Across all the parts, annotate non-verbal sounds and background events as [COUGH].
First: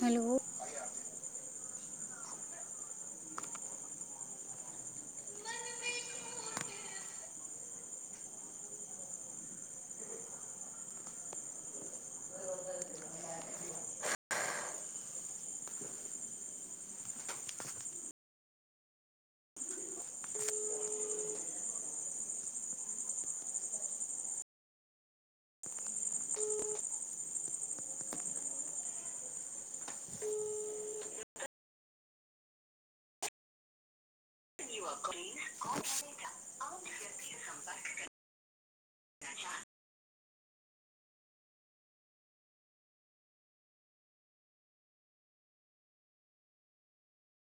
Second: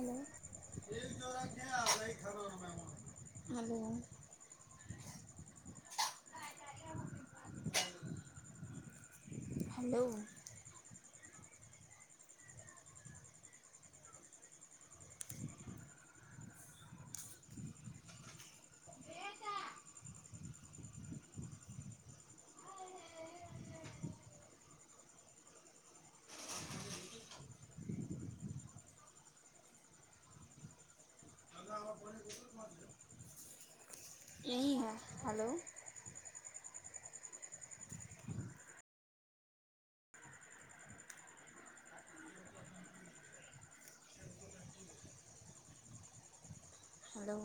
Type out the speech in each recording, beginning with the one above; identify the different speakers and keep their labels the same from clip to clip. Speaker 1: hello
Speaker 2: hello hello यही है hello
Speaker 1: [UNINTELLIGIBLE]
Speaker 2: hello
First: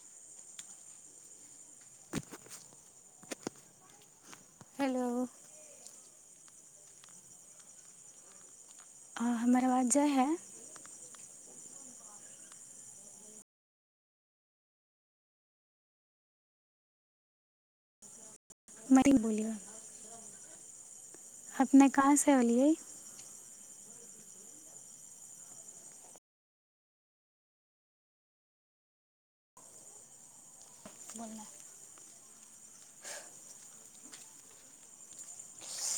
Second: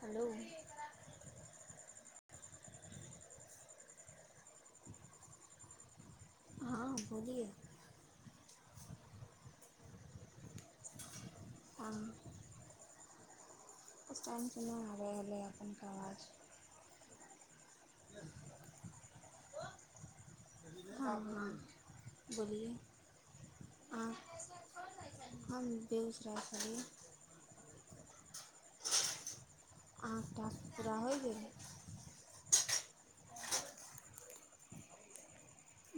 Speaker 2: hello
Speaker 1: hello
Speaker 2: हँ बोलिए
Speaker 1: आ हमर आवाज जाइ है
Speaker 2: आ उस टाइम सँ ना आरहले है अपन के आवाज
Speaker 1: मे बोलियौ
Speaker 2: हँ हँ
Speaker 1: अपने कहाँ सँ होलियै
Speaker 2: आँ हम बेगूसराय छलै आ टास्क पूरा होइ गेल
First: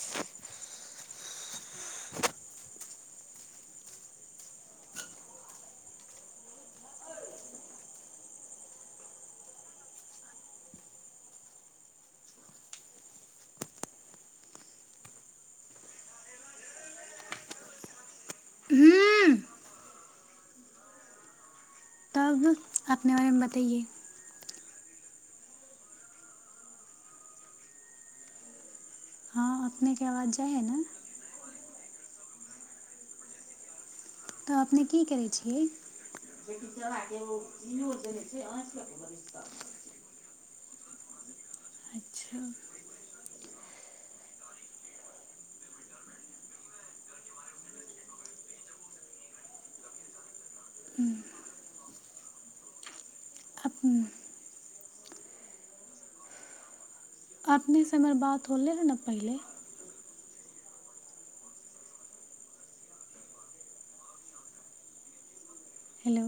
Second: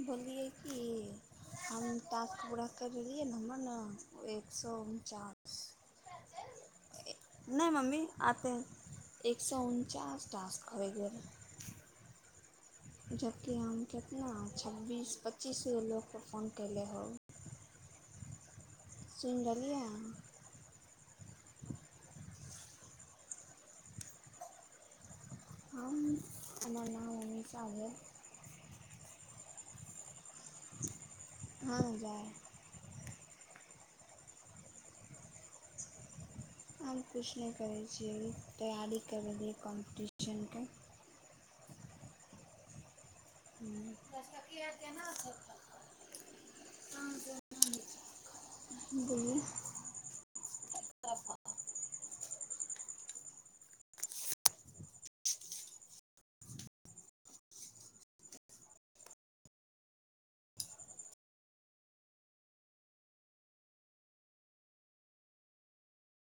Speaker 2: बोललि ये कि हम टास्क पूरा करि रहिै ने हमर ने एक सए उनचास नहि मम्मी आते एक सए उनचास नै मम्मी अते है टास्क होै गेल रहै जबकि हम केितना छब्बीस पच्चीस ग लोकोके फोन कयले हो
Speaker 1: हूँ
Speaker 2: सूइन लेलिया
Speaker 1: तब अपने बारे मे बताइए
Speaker 2: हम हम्मर नाम उमिशा भेल
Speaker 1: अपने के आवाज जाइ हइ ने
Speaker 2: हँ जाऽ
Speaker 1: तऽ अपने की करै छियै
Speaker 2: आब किछु नहि करै छियै तैयारी करै रियै कम्पीटिशनके
Speaker 1: अच्छा
Speaker 2: बोलिए
Speaker 1: ह्म अपब अपनेसँ हमर बात होलै हँ ने पहिले हेलो